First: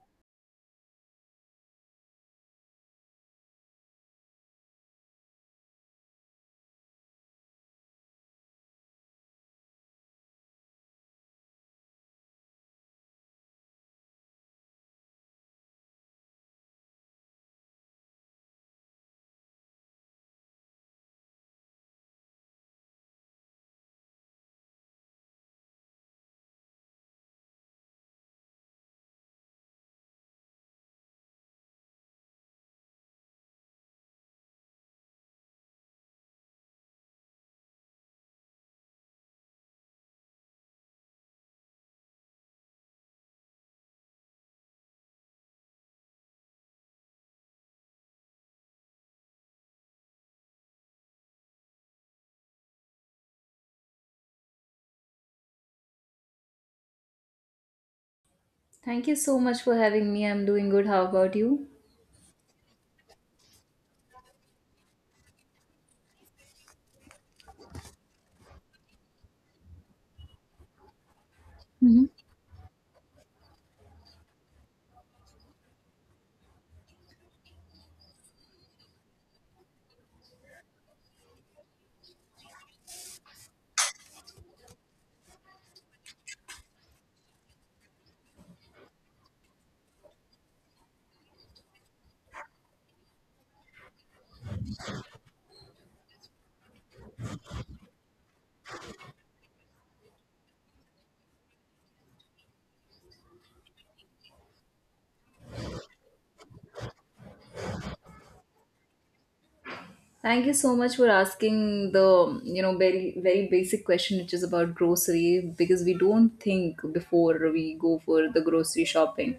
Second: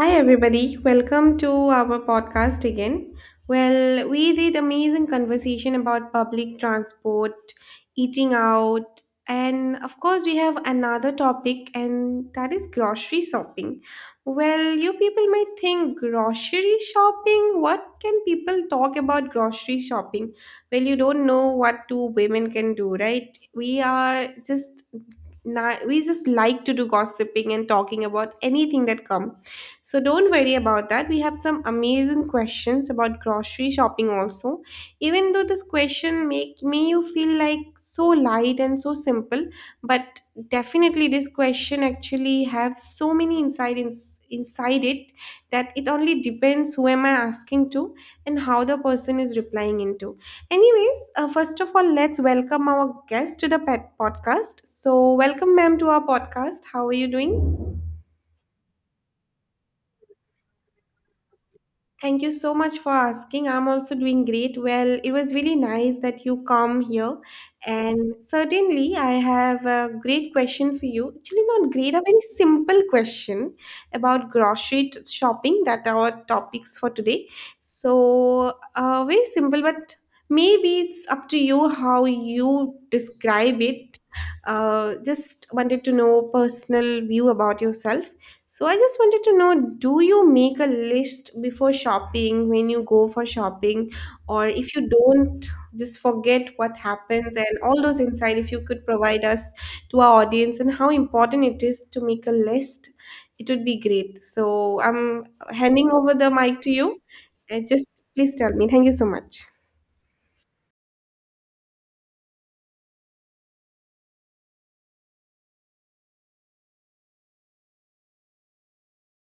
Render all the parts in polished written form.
Hi, everybody. Welcome to our podcast again. Well, we did amazing conversation about public transport, eating out, and of course, we have another topic, and that is grocery shopping. Well, you people might think grocery shopping. What can people talk about grocery shopping? Well, you don't know what two women can do, right? We are just. We just like to do gossiping and talking about anything that comes so don't worry about that. We have some amazing questions about grocery shopping also. Even though this question make may you feel like so light and so simple, but definitely this question actually have so many insight ins inside it, that it only depends who am I asking to and how the person is replying into. Anyways, first of all, let's welcome our guest to the pet podcast. So welcome ma'am to our podcast. How are you doing? Thank you so much for having me. I'm doing good. How about you? Thank you so much for asking. I'm also doing great. Well, it was really nice that you come here. And certainly, I have a great question for you. Actually, not great, a Mhm. very simple question about shopping that our topics for today. So, very simple, but maybe it's up to you how you describe it. Just wanted to know personal view about yourself. So I just wanted to know do you make a list before shopping when you go for shopping, or if you don't just forget what happens and all those insight if you could provide us to our audience and how important it is to make a list, it would be great. So I'm handing over the mic to you and just please tell me. Thank you so much. Thank you so much for asking the, you know, very basic question, which is about grocery, because we don't think before we go for the grocery shopping.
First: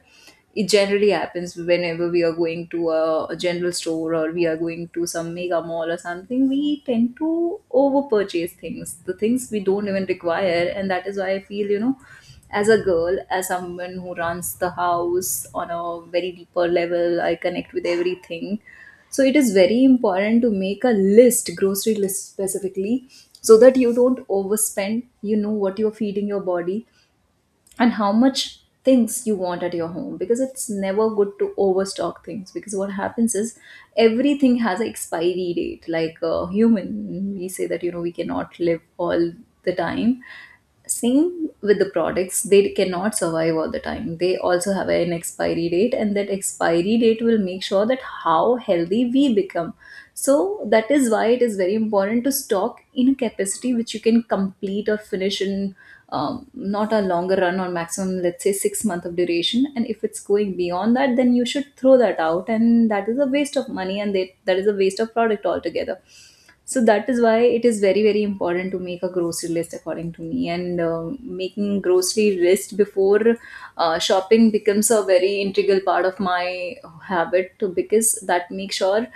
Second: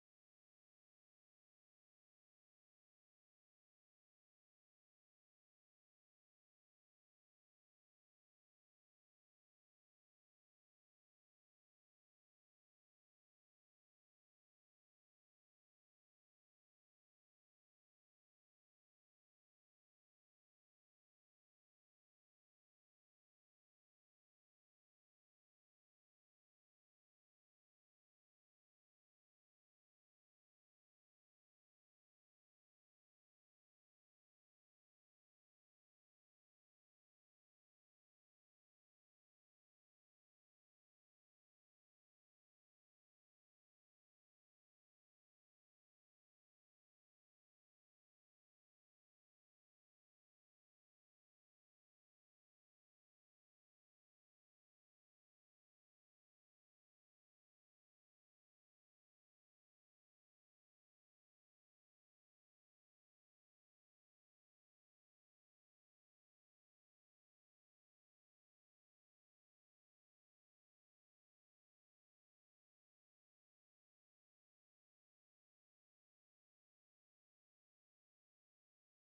It generally happens whenever we are going to a general store, or we are going to some mega mall or something, we tend to over purchase things, the things we don't even require, and that is why I feel, you know, as a girl, as someone who runs the house on a very deeper level, I connect with everything, so it is very important to make a list, grocery list specifically, so that you don't overspend, you know what you're feeding your body and how much things you want at your home, because it's never good to overstock things. Because what happens is everything has an expiry date. Like a human, we say that, you know, we cannot live all the time. Same with the products, they cannot survive all the time, they also have an expiry date, and that expiry date will make sure that how healthy we become. So that is why it is very important to stock in a capacity which you can complete or finish in not a longer run, or maximum, let's say, 6 month of duration, and if it's going beyond that, then you should throw that out, and that is a waste of money and that is a waste of product altogether. So that is why it is very important to make a grocery list according to me. And making grocery list before shopping becomes a very integral part of my habit too, because that makes sure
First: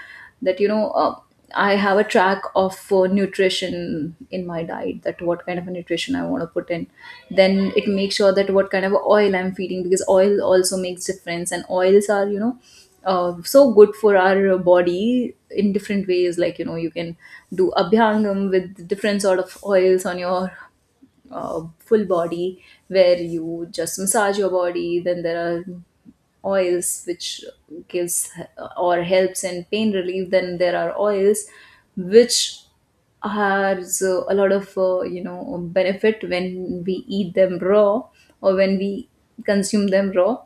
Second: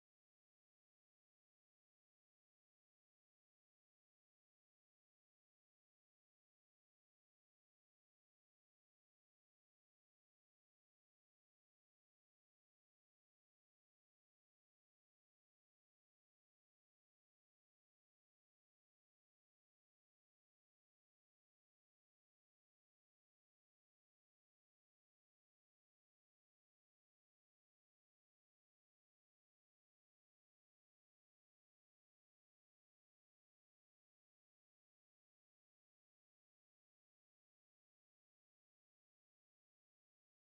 that, you know, I have a track of nutrition in my diet, that what kind of a nutrition I want to put in. Then it makes sure that what kind of oil I'm feeding, because oil also makes difference, and oils are, you know, so good for our body in different ways. Like, you know, you can do abhyangam with different sort of oils on your full body, where you just massage your body. Then there are oils which gives, or helps in pain relief. Then there are oils which has a lot of you know, benefit when we eat them raw or when we consume them raw.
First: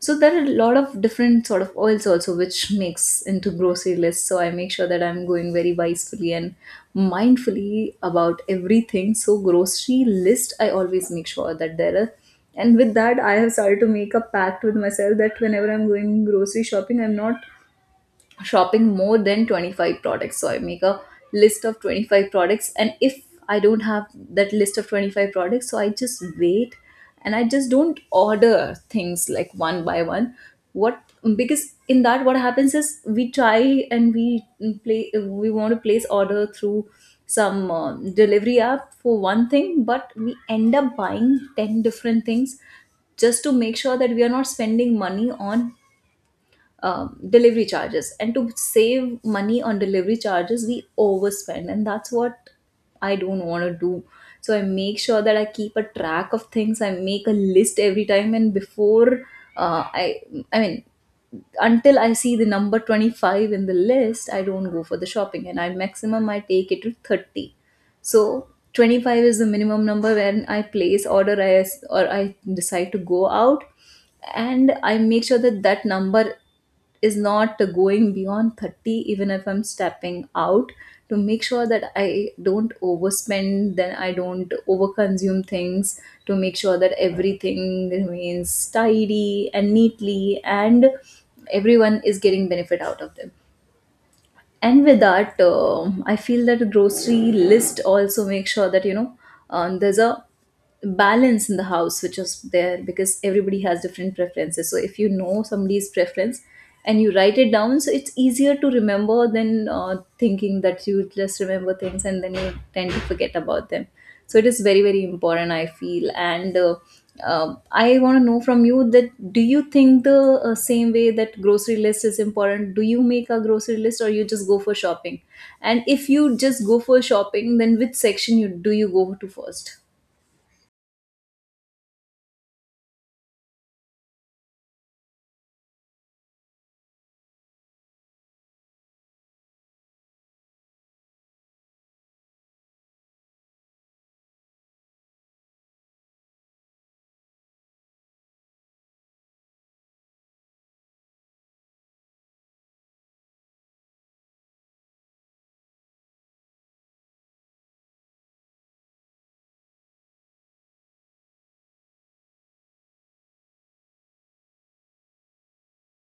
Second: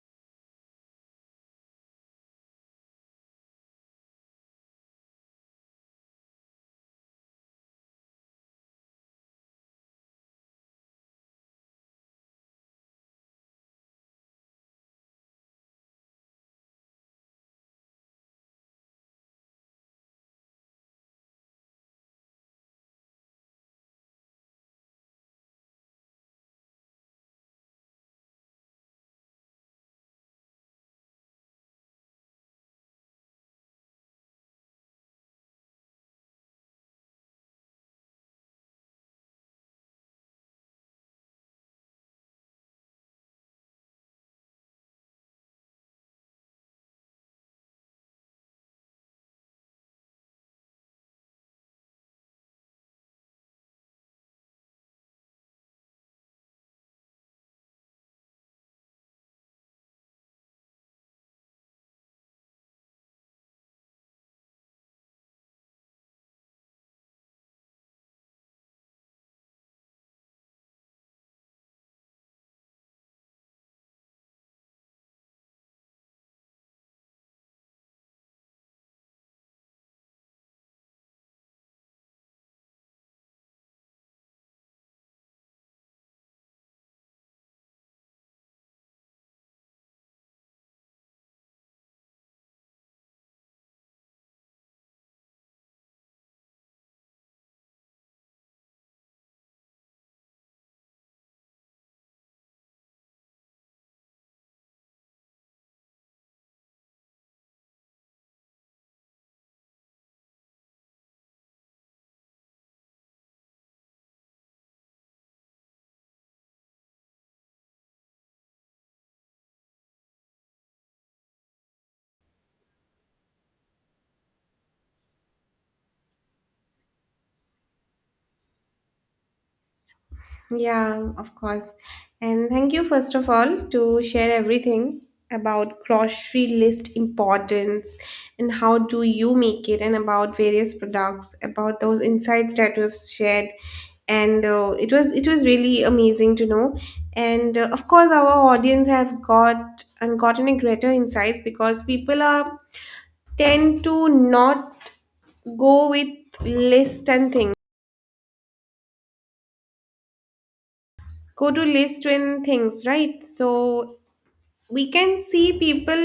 So there are a lot of different sort of oils also which makes into grocery list, so I make sure that I'm going very wisely and mindfully about everything. So grocery list, I always make sure that there are. And with that, I have started to make a pact with myself that whenever I'm going grocery shopping, I'm not shopping more than 25 products. So I make a list of 25 products, and if I don't have that list of 25 products, so I just wait, and I just don't order things like one by one. What? Because in that, what happens is we try and we play we want to place order through some delivery app for one thing, but we end up buying 10 different things just to make sure that we are not spending money on delivery charges. And to save money on delivery charges, we overspend. And that's what I don't want to do. So I make sure that I keep a track of things. I make a list every time. And before uh, I, I mean, until I see the number 25 in the list, I don't go for the shopping. And I maximum, I take it to 30. So 25 is the minimum number when I place order or I decide to go out, and I make sure that that number is not going beyond 30 even if I'm stepping out, to make sure that I don't overspend, then I don't overconsume things, to make sure that everything remains tidy and neatly and everyone is getting benefit out of them. And with that, I feel that a grocery list also makes sure that, you know, there's a balance in the house which is there, because everybody has different preferences. So if you know somebody's preference and you write it down, so it's easier to remember than thinking that you just remember things and then you tend to forget about them. So it is very important, I feel. And I want to know from you that do you think the same way, that grocery list is important? Do you make a grocery list, or you just go for shopping? And if you just go for shopping, then which section you do you go to first? Yeah, of course. And thank you, first of all, to share everything about grocery list importance and how do you make it and about various products, about those insights that you have shared. And uh, it was really amazing to know. And of course, our audience have got and gotten a greater insights because people are tend to not go with list, and things go to list when things, right? So we can see people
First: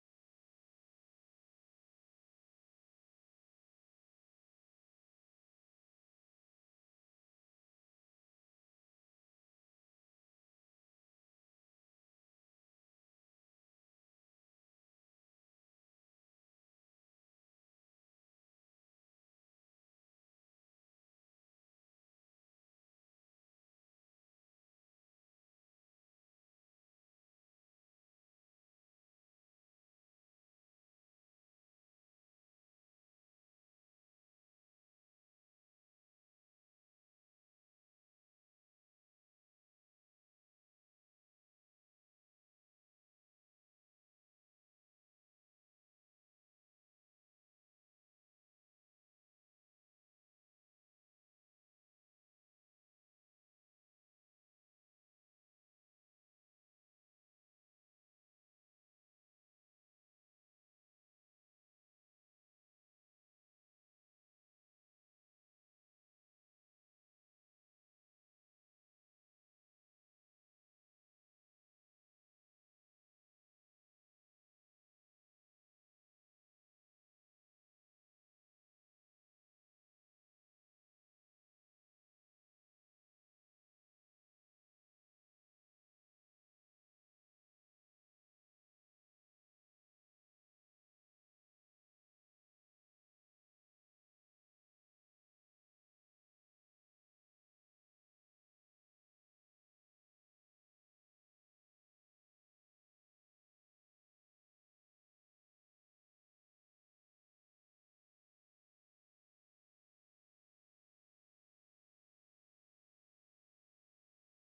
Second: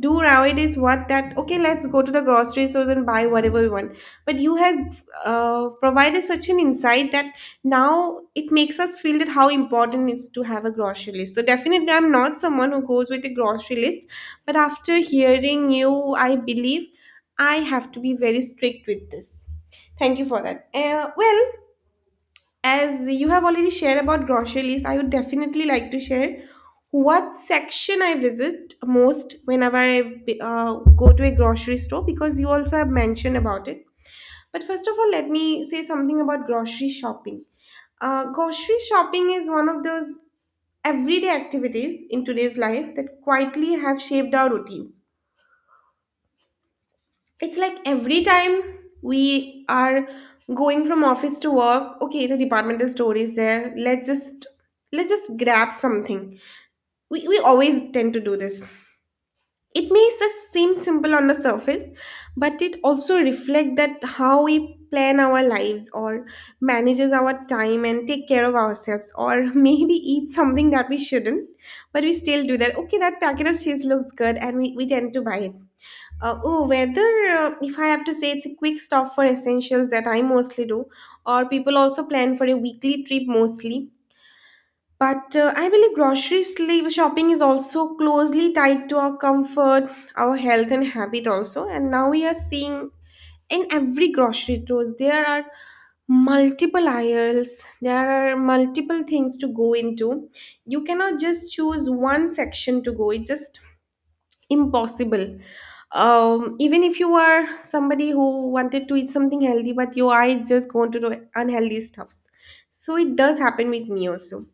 do nowadays what, that okay, let's go to the grocery stores and buy whatever we want, but you have provided such an insight that now it makes us feel that how important it's to have a grocery list. So definitely I'm not someone who goes with a grocery list, but after hearing you I believe I have to be very strict with this. Thank you for that. Well, as you have already shared about grocery list, I would definitely like to share what section I visit most whenever I go to a grocery store, because you also have mentioned about it. But first of all, let me say something about grocery shopping. Grocery shopping is one of those everyday activities in today's life that quietly have shaped our routines. It's like every time we are going from office to work, okay, the departmental store is there, let's just grab something. We always tend to do this. It may seem simple on the surface, but it also reflects that how we plan our lives or manages our time and take care of ourselves or maybe eat something that we shouldn't, but we still do that. Okay, that packet of cheese looks good and we tend to buy it. Oh, whether If I have to say, it's a quick stop for essentials that I mostly do, or people also plan for a weekly trip mostly. But I believe shopping is also closely tied to our comfort, our health, and habit also. And now we are seeing in every grocery stores there are multiple aisles, there are multiple things to go into. You cannot just choose one section to go. It just impossible. Even if you are somebody who wanted to eat something healthy, but your eyes just go into the unhealthy stuffs, so it does happen with me also.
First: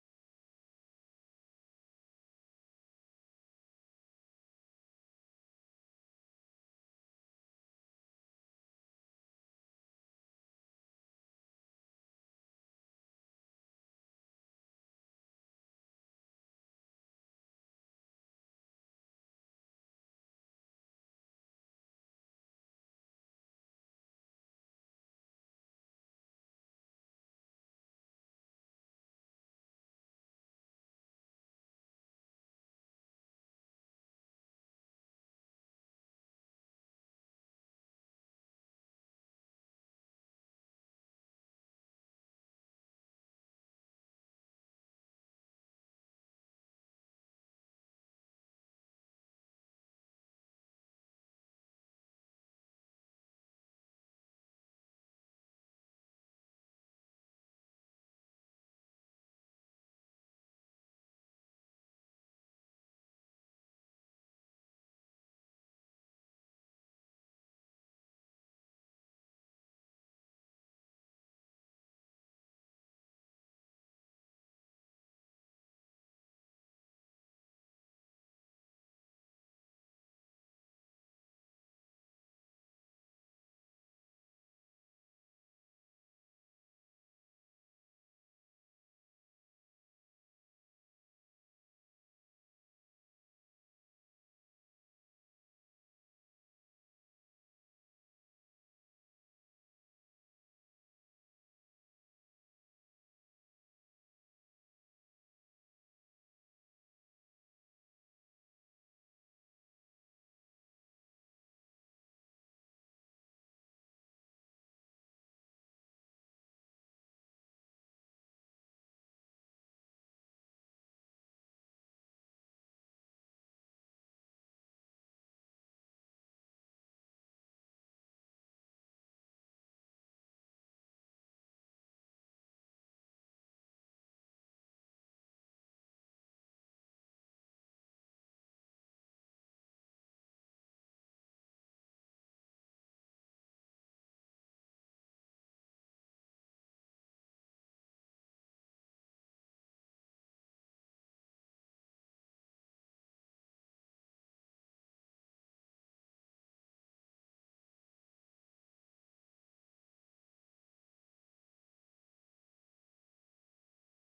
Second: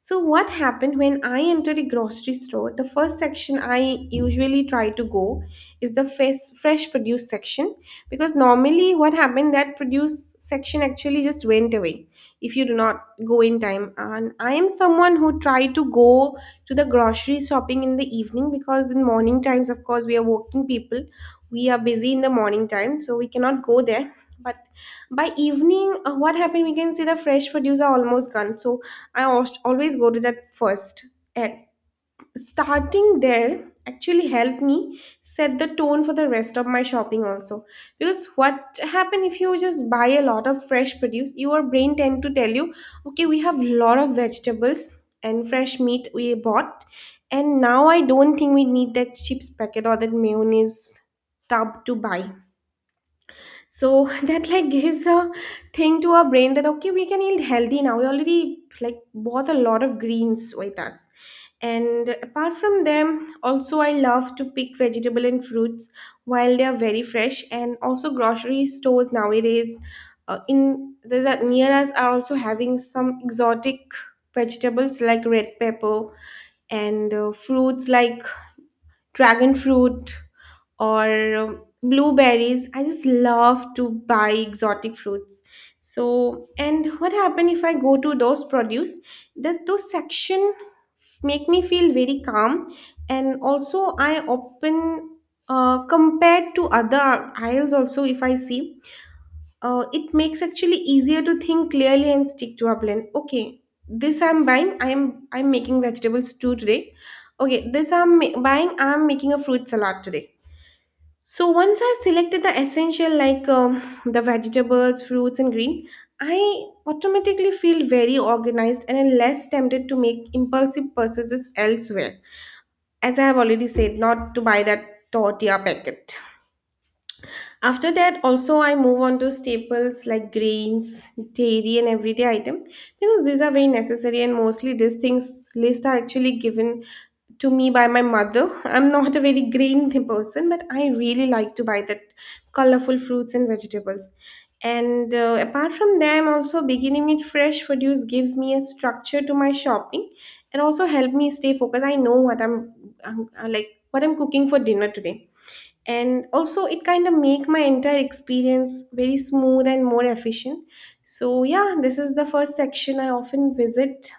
So what happened, when I entered a grocery store, the first section I usually try to go is the fresh produce section, because normally what happened that produce section actually just went away if you do not go in time. And I am someone who try to go to the grocery shopping in the evening, because in morning times of course we are working people, we are busy in the morning time, so we cannot go there. But by evening what happened, we can see the fresh produce are almost gone. So I always go to that first. At starting there actually helped me set the tone for the rest of my shopping also, because what happen, if you just buy a lot of fresh produce, your brain tend to tell you, okay, we have lot of vegetables and fresh meat we bought, and now I don't think we need that chips packet or that mayonnaise tub to buy. So that like gives a thing to our brain that okay, we can eat healthy now, we already like bought a lot of greens with us. And apart from them also, I love to pick vegetable and fruits while they are very fresh. And also grocery stores nowadays, in the that near us are also having some exotic vegetables like red pepper and fruits like dragon fruit or blueberries. I just love to buy exotic fruits. So, and what happen if I go to those produce? That those section make me feel very calm, and also I open compared to other aisles also if I see, it makes actually easier to think clearly and stick to a plan. Okay, this I'm buying, I'm making vegetable stew today. Okay, this I'm buying, I'm making a fruit salad today. So once I selected the essential like the vegetables, fruits and green, I automatically feel very organized and am less tempted to make impulsive purchases elsewhere, as I have already said not to buy that tortilla packet. After that, also I move on to staples like grains, dairy, and everyday item, because these are very necessary and mostly these things list are actually given to me by my mother. I'm not a very grain person, but I really like to buy that colorful fruits and vegetables. And apart from them, also beginning with fresh produce gives me a structure to my shopping and also help me stay focused. I know what I'm like what I'm cooking for dinner today, and also it kind of make my entire experience very smooth and more efficient. So yeah, this is the first section I often visit.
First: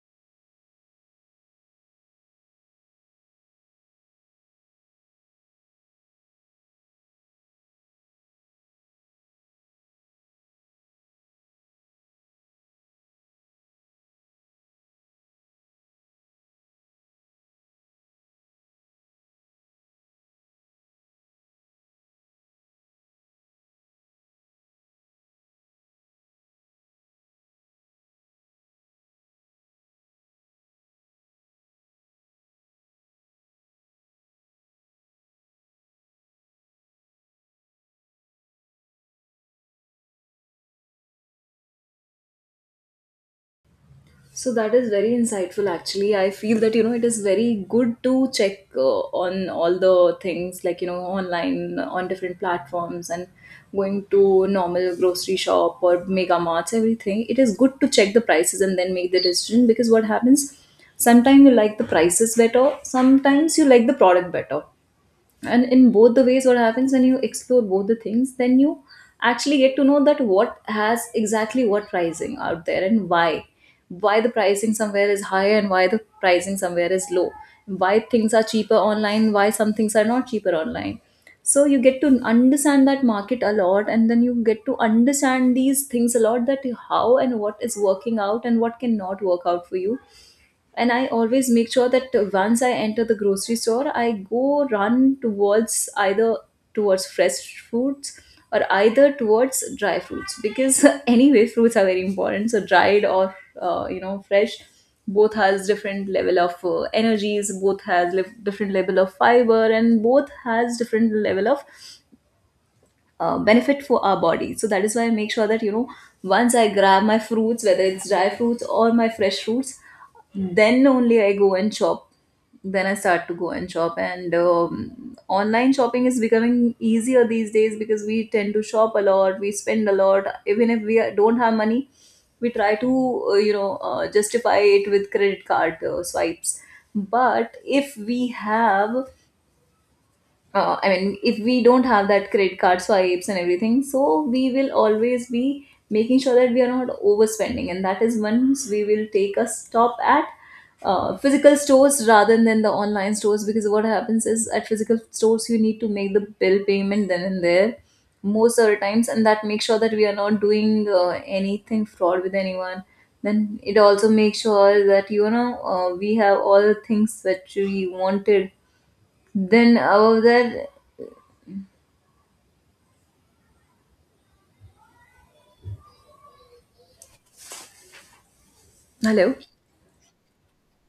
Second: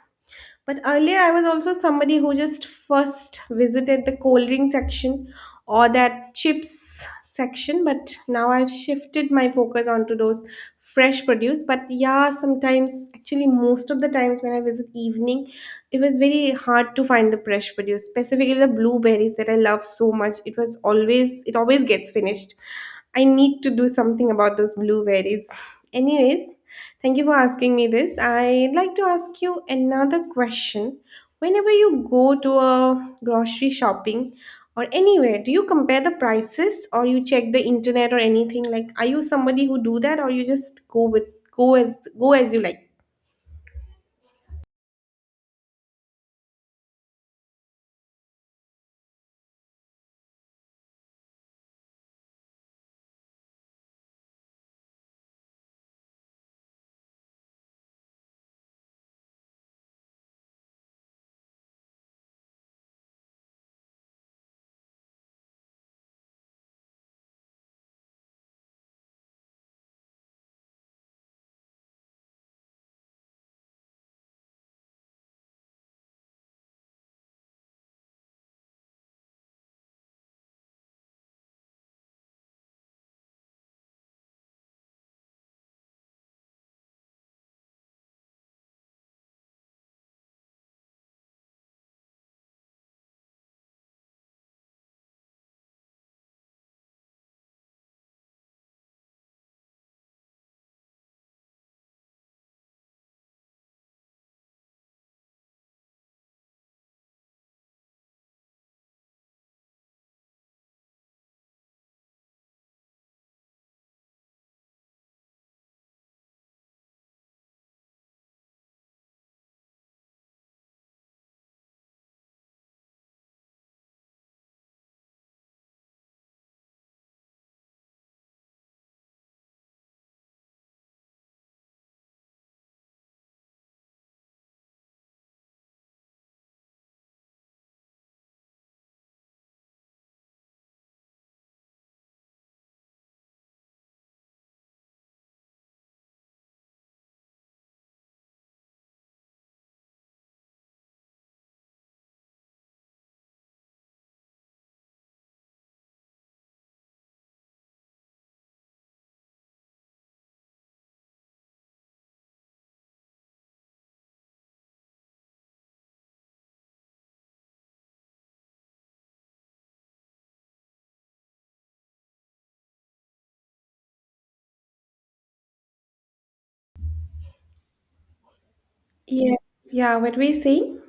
But earlier, I was also somebody who just first visited the cold drink section or that chips section. But now I've shifted my focus onto those fresh produce. But yeah, sometimes, actually, most of the times when I visit evening, it was very hard to find the fresh produce, specifically the blueberries that I love so much. It always gets finished. I need to do something about those blueberries. Anyways, thank you for asking me this. I'd like to ask you another question. Whenever you go to a grocery shopping or anywhere, do you compare the prices or you check the internet or anything? Like, are you somebody who do that or you just go with go as you like? So that is very insightful actually. I feel that, you know, it is very good to check on all the things, like, you know, online on different platforms, and going to normal grocery shop or mega marts, everything. It is good to check the prices and then make the decision, because what happens, sometimes you like the prices better, sometimes you like the product better, and in both the ways, what happens when you explore both the things, then you actually get to know that what has exactly what pricing out there, and why the pricing somewhere is higher and why the pricing somewhere is low, why things are cheaper online, why some things are not cheaper online. So you get to understand that market a lot, and then you get to understand these things a lot, that how and what is working out and what cannot work out for you. And I always make sure that once I enter the grocery store, I go run towards either towards fresh fruits or either towards dry fruits, because anyway fruits are very important. So dried or, you know, fresh, both has different level of energies, both has different level of fiber, and both has different level of benefit for our body. So that is why I make sure that, you know, once I grab my fruits, whether it's dry fruits or my fresh fruits, then only I go and shop, then I start to go and shop. And online shopping is becoming easier these days, because we tend to shop a lot, we spend a lot, even if we don't have money. We try to you know, justify it with credit card swipes. But if we have if we don't have that credit card swipes and everything, so we will always be making sure that we are not overspending, and that is, once we will take a stop at physical stores rather than the online stores, because what happens is at physical stores you need to make the bill payment then and there most of the times, and that makes sure that we are not doing anything fraud with anyone. Then it also makes sure that, you know, we have all the things that we wanted. Then above that, hello. Yes. Yeah, what were you saying?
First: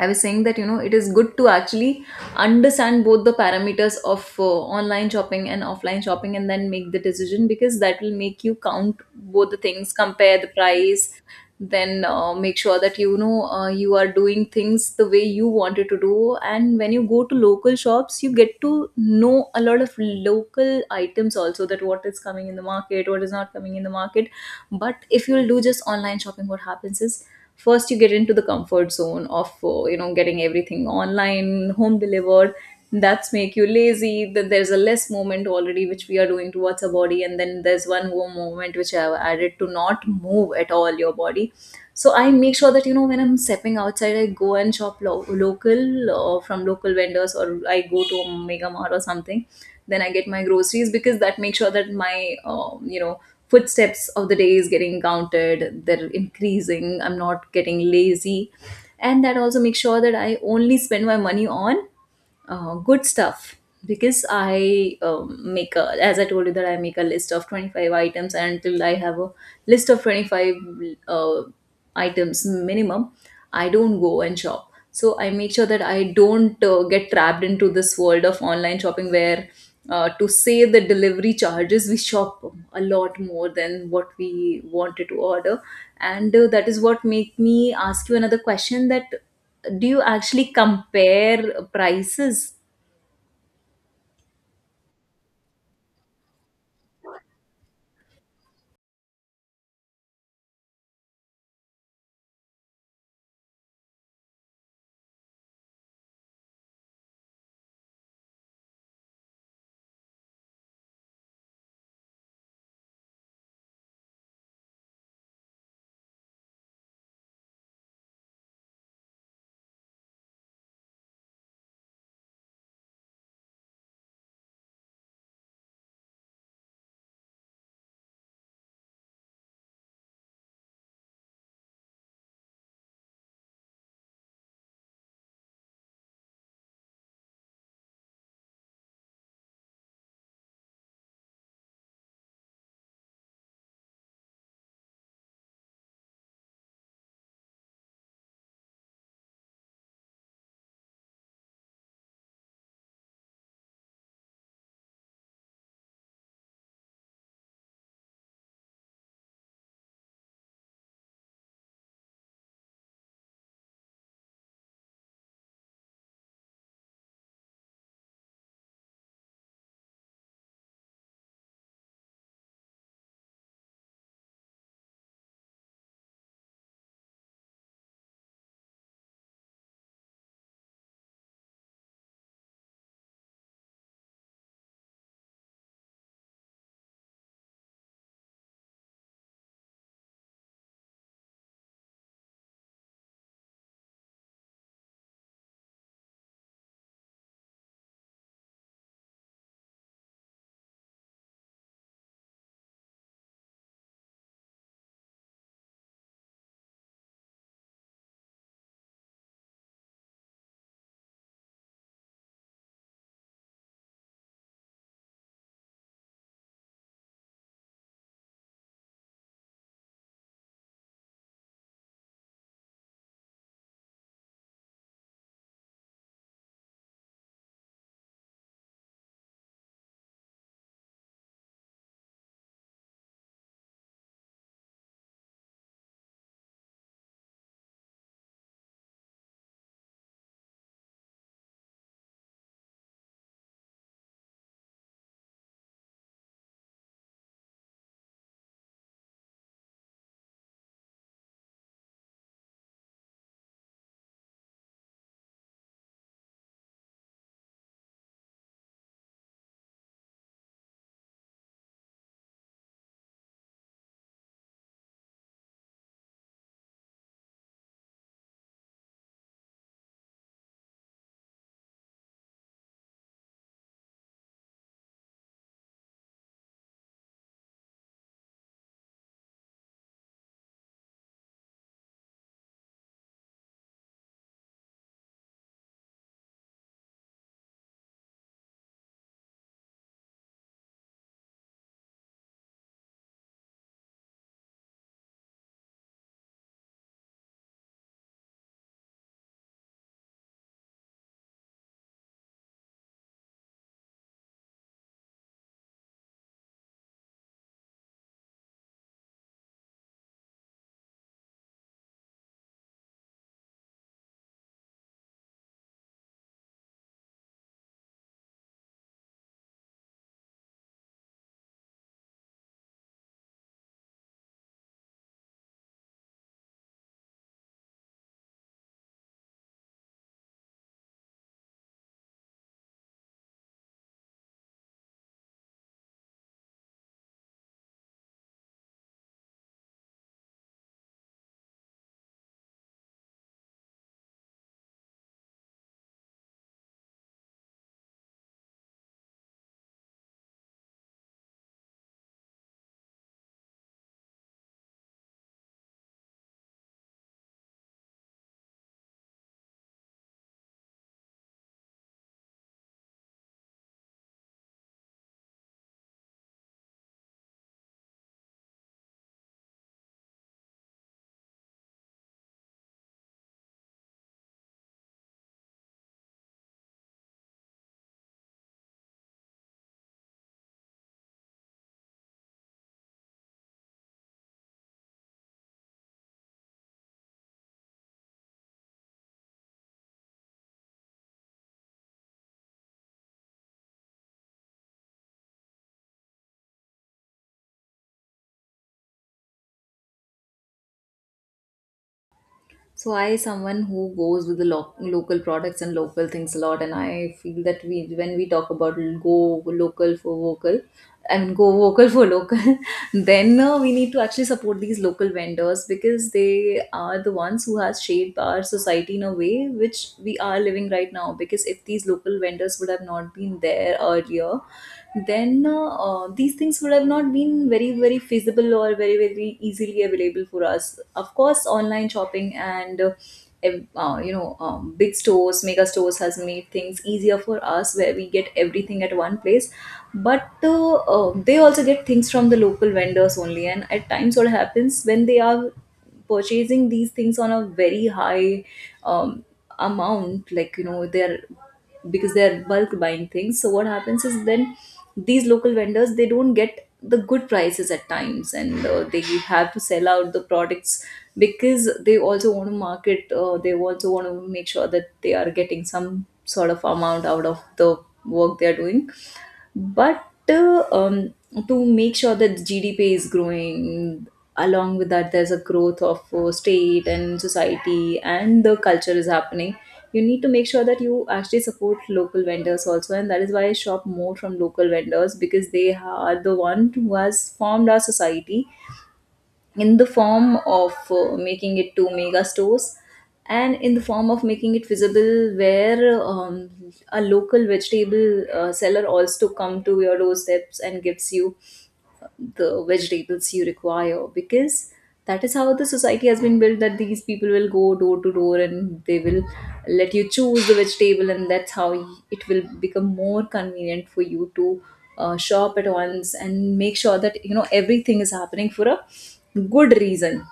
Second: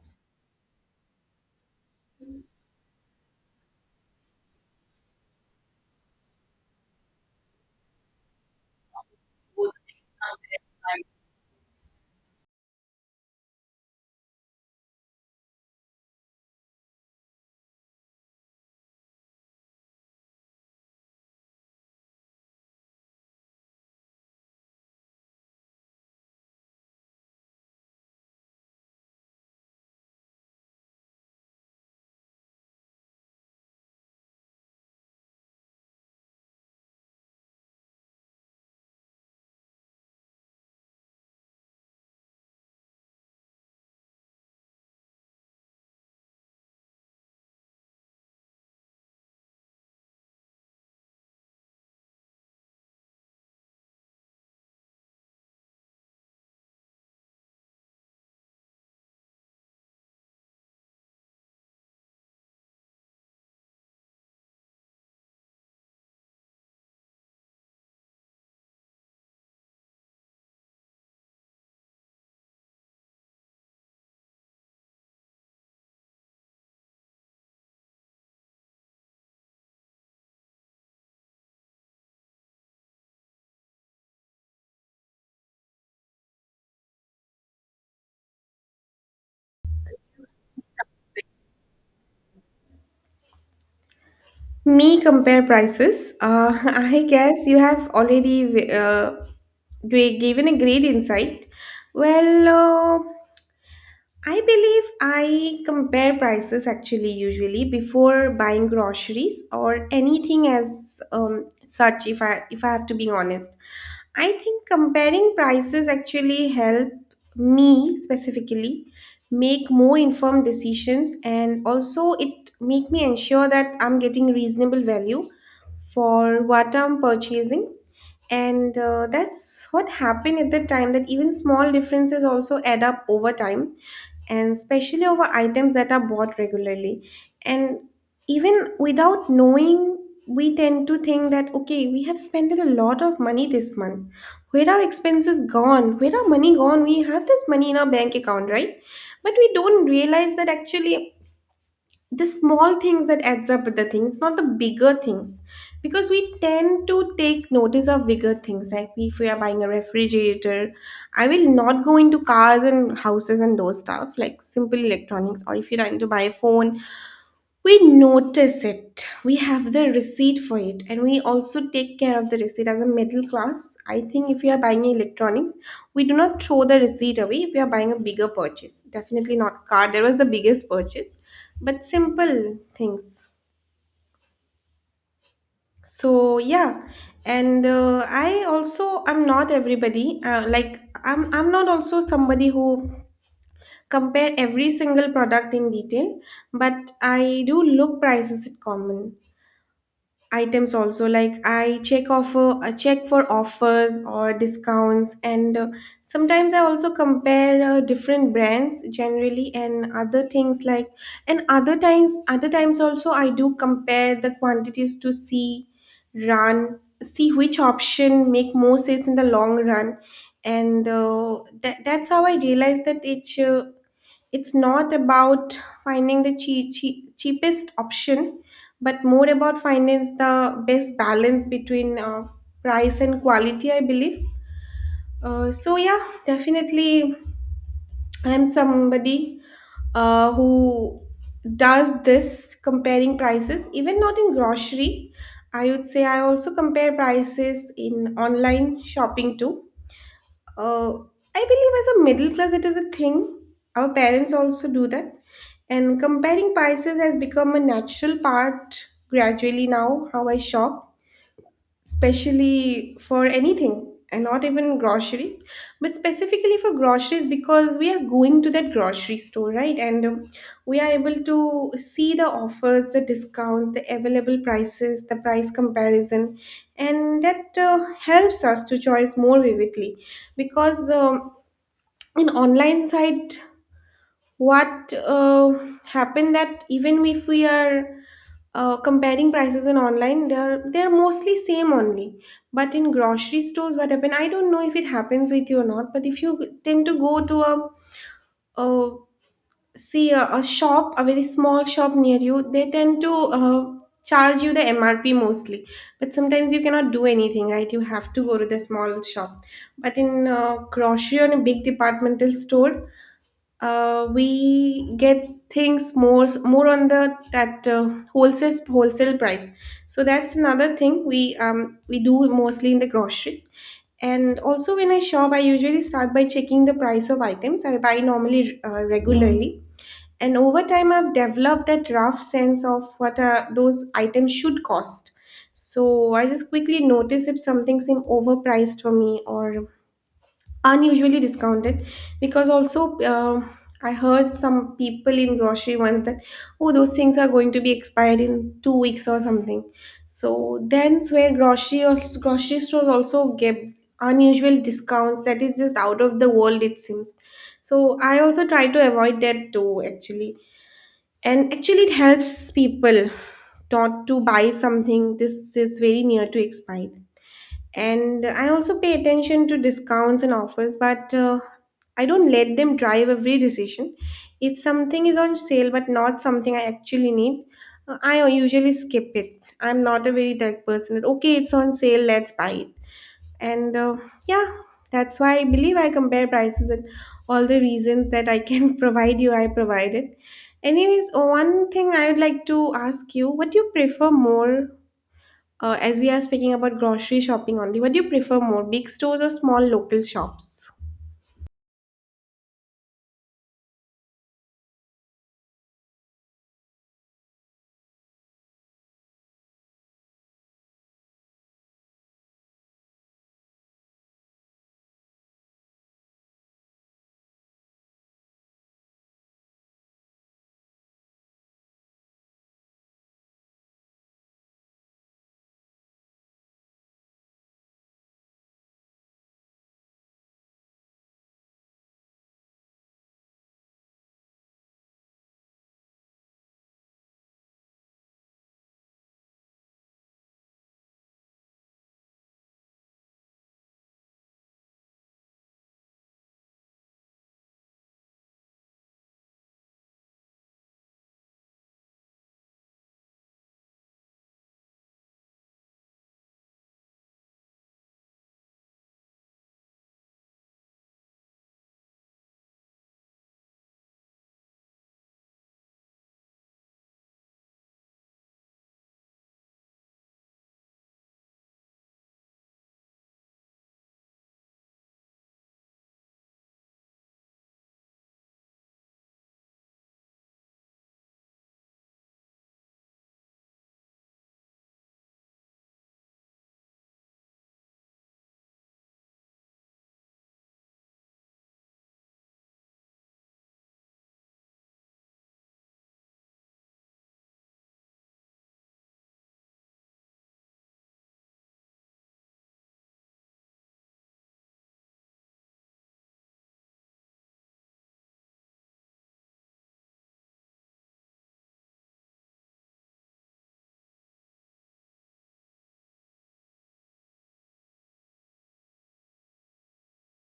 I was saying that, you know, it is good to actually understand both the parameters of online shopping and offline shopping, and then make the decision, because that will make you count both the things, compare the price, then make sure that, you know, you are doing things the way you wanted to do. And when you go to local shops, you get to know a lot of local items also, that what is coming in the market, what is not coming in the market. But if you'll do just online shopping, what happens is, first you get into the comfort zone of you know, getting everything online home delivered. That's make you lazy, that there's a less moment already which we are doing towards our body, and then there's one more moment which I have added to not move at all your body. So I make sure that, you know, when I'm stepping outside, I go and shop local or from local vendors, or I go to a mega mart or something, then I get my groceries. Because that makes sure that my, you know, footsteps of the day is getting counted, they're increasing, I'm not getting lazy. And that also makes sure that I only spend my money on good stuff. Because I, make a, as I told you that I make a list of 25 items, and until I have a list of 25 uh, items minimum, I don't go and shop. So I make sure that I don't get trapped into this world of online shopping where, to save the delivery charges, we shop a lot more than what we wanted to order. And that is what make me ask you another question, that do you actually compare prices? Me compare prices. I guess you have already given a great insight. Well, I believe I compare prices actually usually before buying groceries or anything as such, if I have to be honest. I think comparing prices actually help me specifically make more informed decisions, and also it make me ensure that I'm getting reasonable value for what I'm purchasing. And that's what happened at the time, that even small differences also add up over time, and especially over items that are bought regularly. And even without knowing, we tend to think that, okay, we have spent a lot of money this month. Where are expenses gone? Where are money gone? We have this money in our bank account, right? But we don't realize that actually the small things that adds up with the thing, it's not the bigger things, because we tend to take notice of bigger things, right? If we are buying a refrigerator, I will not go into cars and houses and those stuff like simple electronics, or if you're trying to buy a phone, we notice it. We have the receipt for it, and we also take care of the receipt as a middle class. I think if we are buying electronics, we do not throw the receipt away if we are buying a bigger purchase. Definitely not car. That was the biggest purchase, but simple things. So yeah, and I also I'm not everybody. Like I'm not also somebody who compare every single product in detail, but I do look prices at common items also. Like I check for offers or discounts, and sometimes I also compare different brands generally and other things like. And other times also I do compare the quantities to see run see which option make more sense in the long run. And That's how I realized that each it's not about finding the cheapest option, but more about finding the best balance between price and quality, I believe. Definitely, I'm somebody who does this comparing prices even not in grocery. I would say I also compare prices in online shopping too. uh, I believe as a middle class, it is a thing. Our parents also do that. And comparing prices has become a natural part gradually now, how I shop, especially for anything and not even groceries, but specifically for groceries, because we are going to that grocery store, right? And we are able to see the offers, the discounts, the available prices, the price comparison, and that helps us to choose more vividly. Because in online site, what happened that even if we are comparing prices in online, they're mostly same only. But in grocery stores, what happen, I don't know if it happens with you or not, but if you tend to go to a uh, see a shop, a very small shop near you, they tend to charge you the mrp mostly. But sometimes you cannot do anything, right? You have to go to the small shop. But in grocery or in a big departmental store, we get things more on the that wholesale price. So that's another thing we do mostly in the groceries. And also when I shop, I usually start by checking the price of items I buy normally, regularly, and over time I've developed that rough sense of what those items should cost. So I just quickly notice if something seems overpriced for me or unusually discounted. Because also I heard some people in grocery once that, oh, those things are going to be expired in 2 weeks or something. So then where grocery or grocery stores also give unusual discounts that is just out of the world, it seems. So I also try to avoid that too actually. And actually it helps people not to buy something this is very near to expire. And I also pay attention to discounts and offers, but I don't let them drive every decision. If something is on sale but not something I actually need, I usually skip it. I'm not a very tech person. Okay, it's on sale, let's buy it. And uh, yeah, that's why I believe I compare prices and all the reasons that I can provide you, I provided. Anyways, one thing I would like to ask you, what do you prefer more, as we are speaking about grocery shopping only, what do you prefer more, big stores or small local shops? So I someone who goes with the local products and local things a lot, and I feel that we when we talk about go local for vocal, I mean go vocal for local, Then we need to actually support these local vendors because they are the ones who has shaped our society in a way which we are living right now. Because if these local vendors would have not been there earlier, then these things would have not been very very feasible or very very easily available for us. Of course online shopping and big stores, mega stores has made things easier for us where we get everything at one place, but they also get things from the local vendors only. And at times what happens when they are purchasing these things on a very high um, amount, like you know they're, because they're bulk buying things, so what happens is then these local vendors they don't get the good prices at times, and they have to sell out the products because they also want to market, they also want to make sure that they are getting some sort of amount out of the work they are doing. But to make sure that GDP is growing, along with that, there's a growth of state and society, and the culture is happening. You need to make sure that you actually support local vendors also, and that is why I shop more from local vendors because they are the one who has formed our society in the form of making it to mega stores, and in the form of making it visible where a local vegetable seller also come to your doorsteps and gives you the vegetables you require. Because that is how the society has been built, that these people will go door to door and they will let you choose the vegetable, and that's how it will become more convenient for you to shop at once and make sure that you know everything is happening for a good reason.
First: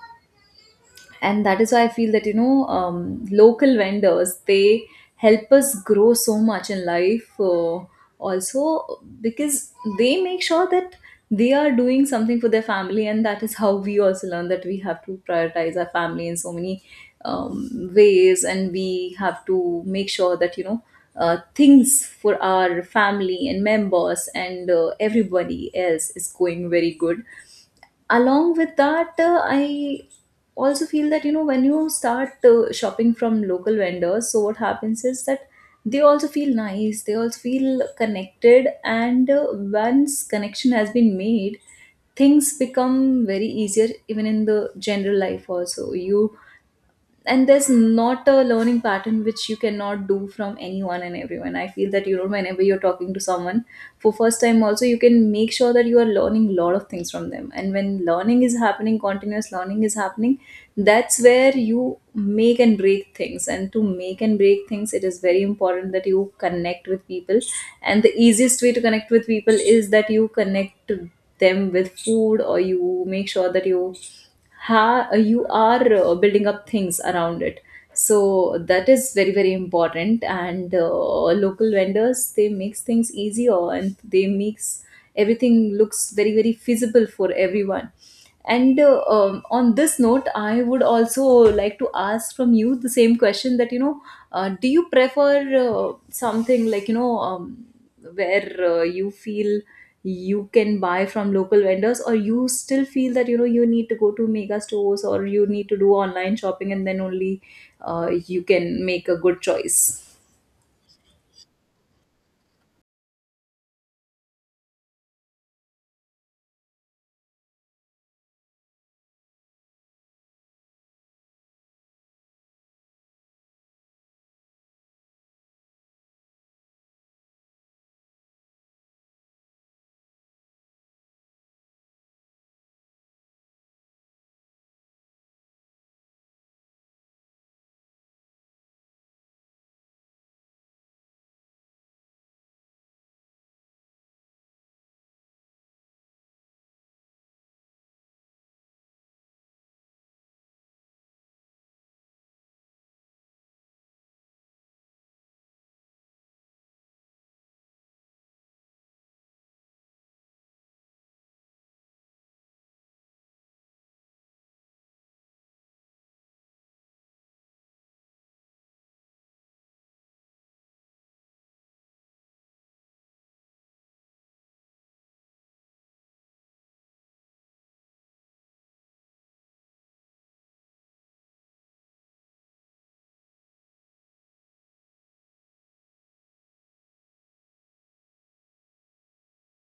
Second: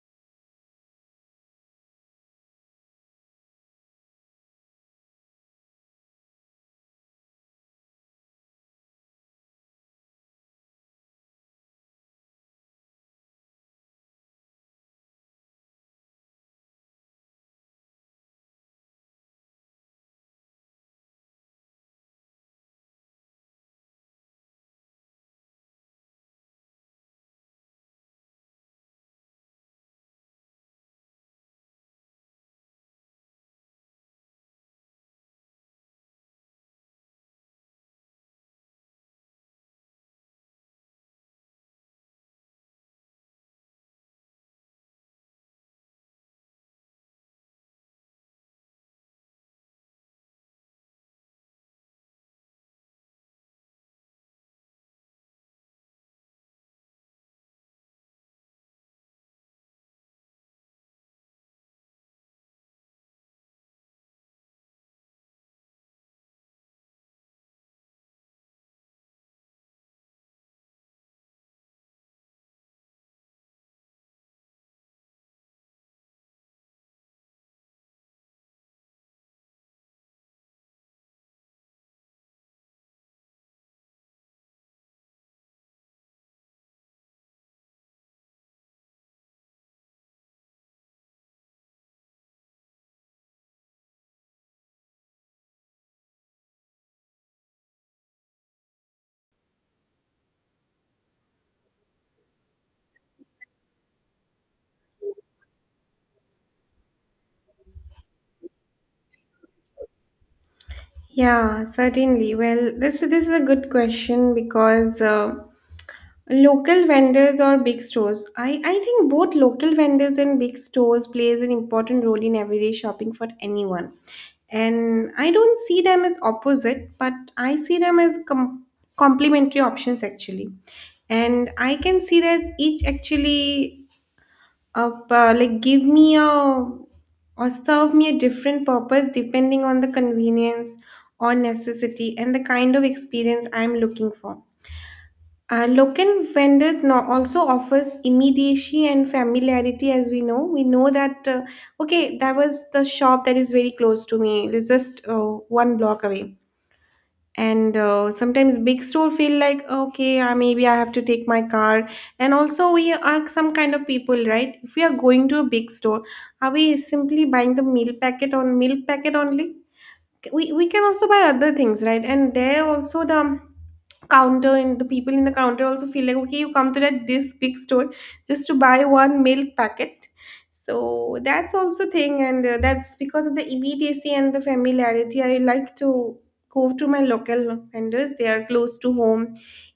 And that is why I feel that you know, local vendors, they help us grow so much in life, also because they make sure that they are doing something for their family, and that is how we also learn that we have to prioritize our family in so many ways. And we have to make sure that you know, things for our family and members and everybody else is going very good. Along with that, I also feel that you know, when you start shopping from local vendors, so what happens is that they also feel nice, they also feel connected, and once connection has been made, things become very easier. Even in the general life also you, and there's not a learning pattern which you cannot do from anyone and everyone. I feel that you know, whenever you're talking to someone for first time also, you can make sure that you are learning a lot of things from them, and when learning is happening, continuous learning is happening, that's where you make and break things. And to make and break things, it is very important that you connect with people, and the easiest way to connect with people is that you connect to them with food, or you make sure that you you are building up things around it. So that is very very important, and local vendors, they makes things easier and they makes everything looks very very feasible for everyone. And on this note, I would also like to ask from you the same question that, you know, do you prefer something like, you know, where you feel you can buy from local vendors, or you still feel that, you know, you need to go to mega stores or you need to do online shopping, and then only you can make a good choice? Yeah, certainly. Well, this is a good question, because local vendors or big stores. I think both local vendors and big stores plays an important role in everyday shopping for anyone. And I don't see them as opposite, but I see them as complementary options actually. And I can see that each actually up like give me a or serve me a different purpose depending on the convenience or necessity and the kind of experience I'm looking for. Local vendors now also offers immediacy and familiarity. As we know, we know that okay, that was the shop that is very close to me. It's just one block away. And sometimes big store feel like, okay, maybe I have to take my car. And also we are some kind of people, right? If we are going to a big store, are we simply buying the meal packet on milk packet only? We can also buy other things, right? And there also the counter and the people in the counter also feel like, okay, you come to that this big store just to buy one milk packet. So that's also thing. And that's because of the immediacy and the familiarity, I like to go to my local vendors. They are close to home,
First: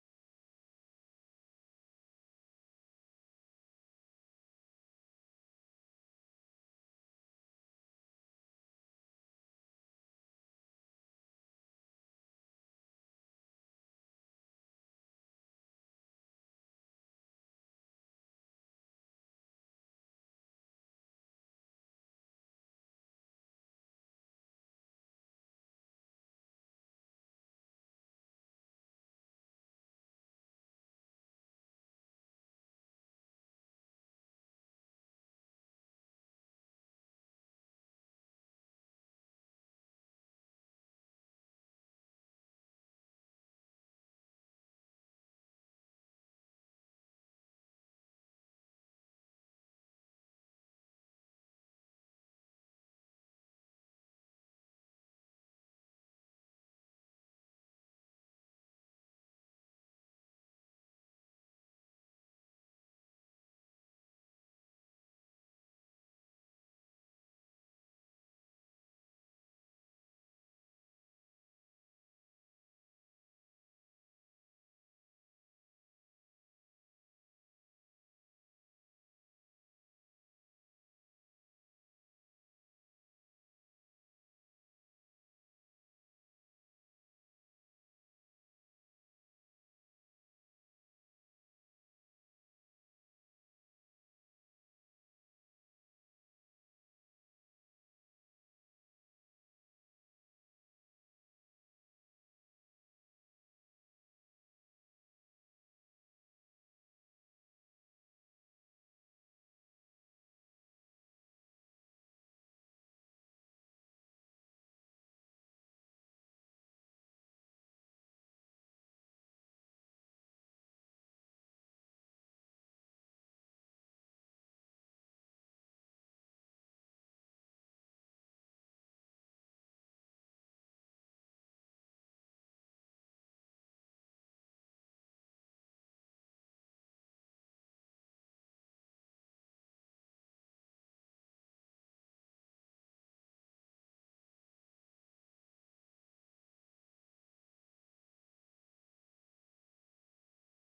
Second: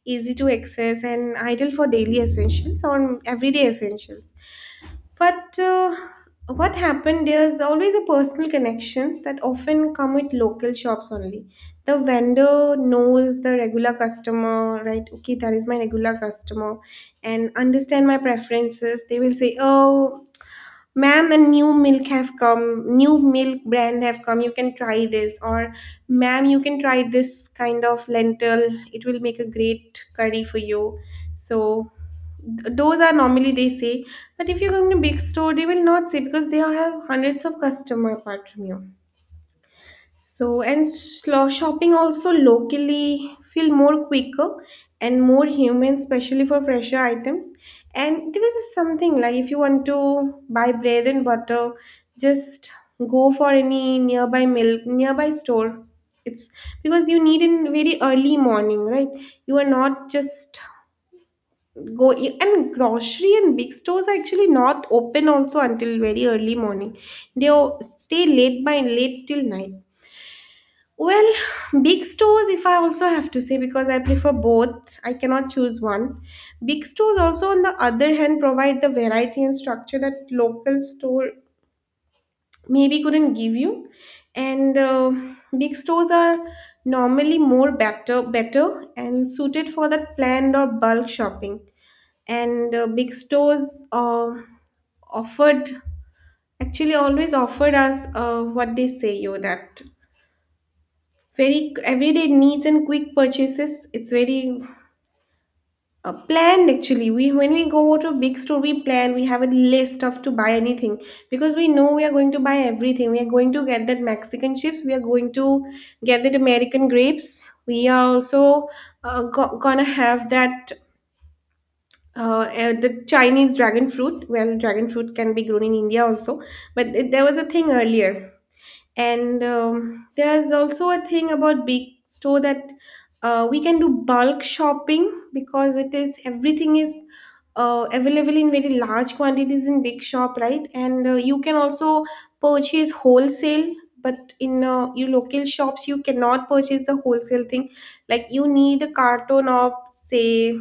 easy to access, and ideal for daily essentials or everyday essentials. But what happened, there's always a personal connections that often come with local shops only. The vendor knows the regular customer, right? Okay, that is my regular customer, and understand my preferences. They will say, "Oh, ma'am, a new milk have come, new milk brand have come. You can try this, or ma'am, you can try this kind of lentil. It will make a great curry for you." So those are normally they say. But if you come to big store, they will not say, because they have hundreds of customer apart from you. So, and shopping also locally feel more quicker and more human, especially for fresher items. And there is just something like if you want to buy bread and butter, just go for any nearby milk, nearby store. It's because you need in very early morning, right? You are not just go and grocery, and big stores are actually not open also until very early morning. They stay late by late till night. Well, big stores, if I also have to say, because I prefer both, I cannot choose one. Big stores, also, on the other hand, provide the variety and structure that local store maybe couldn't give you. And big stores are normally better and suited for that planned or bulk shopping. And big stores offered actually always offered us what they say you that very everyday needs and quick purchases. It's very planned actually. We when we go to a big store, we plan. We have a list of to buy anything, because we know we are going to buy everything. We are going to get that Mexican chips. We are going to get that American grapes. We are also gonna have that. The Chinese dragon fruit. Well, dragon fruit can be grown in India also, but there was a thing earlier. And there's also a thing about big store that we can do bulk shopping because it is everything is available in very large quantities in big shop, right? And you can also purchase wholesale, but in your local shops you cannot purchase the wholesale thing. Like you need a carton of say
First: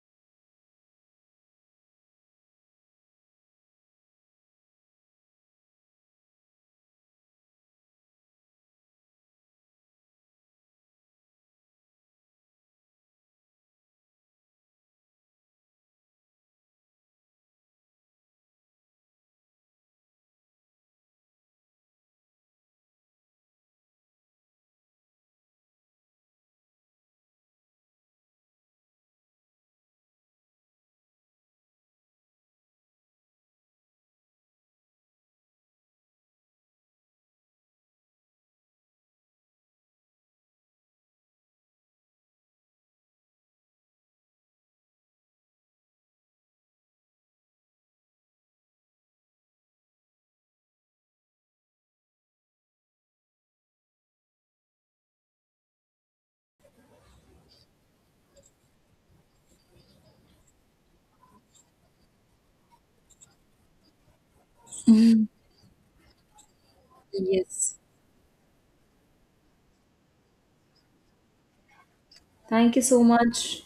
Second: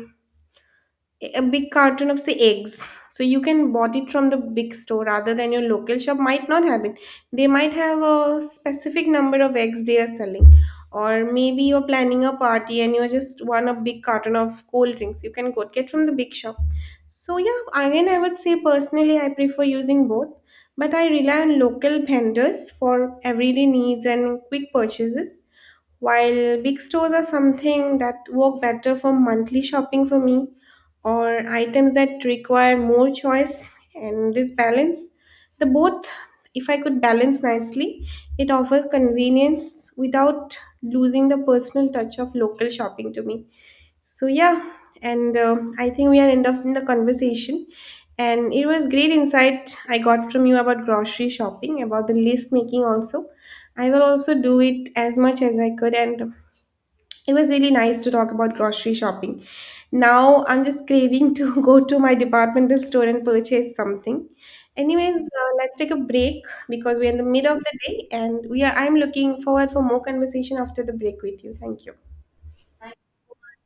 a big carton of say eggs, so you can bought it from the big store, rather than your local shop might not have it. They might have a specific number of eggs they are selling. Or maybe you're planning a party and you just want a big carton of cold drinks, you can go get from the big shop. So yeah, again, I would say personally I prefer using both, but I rely on local vendors for everyday needs and quick purchases, while big stores are something that work better for monthly shopping for me, or items that require more choice. And this balance, the both, if I could balance nicely, it offers convenience without losing the personal touch of local shopping to me. So yeah, and I think we are end up in the conversation. And it was great insight I got from you about grocery shopping, about the list making also. I will also do it as much as I could, and it was really nice to talk about grocery shopping. Now I'm just craving to go to my departmental store and purchase something. Anyways, Mm. Let's take a break because we're in the mid of Yes. the day, and we are. I'm looking forward for more conversation after the break with you. Thank you. Thank you so much.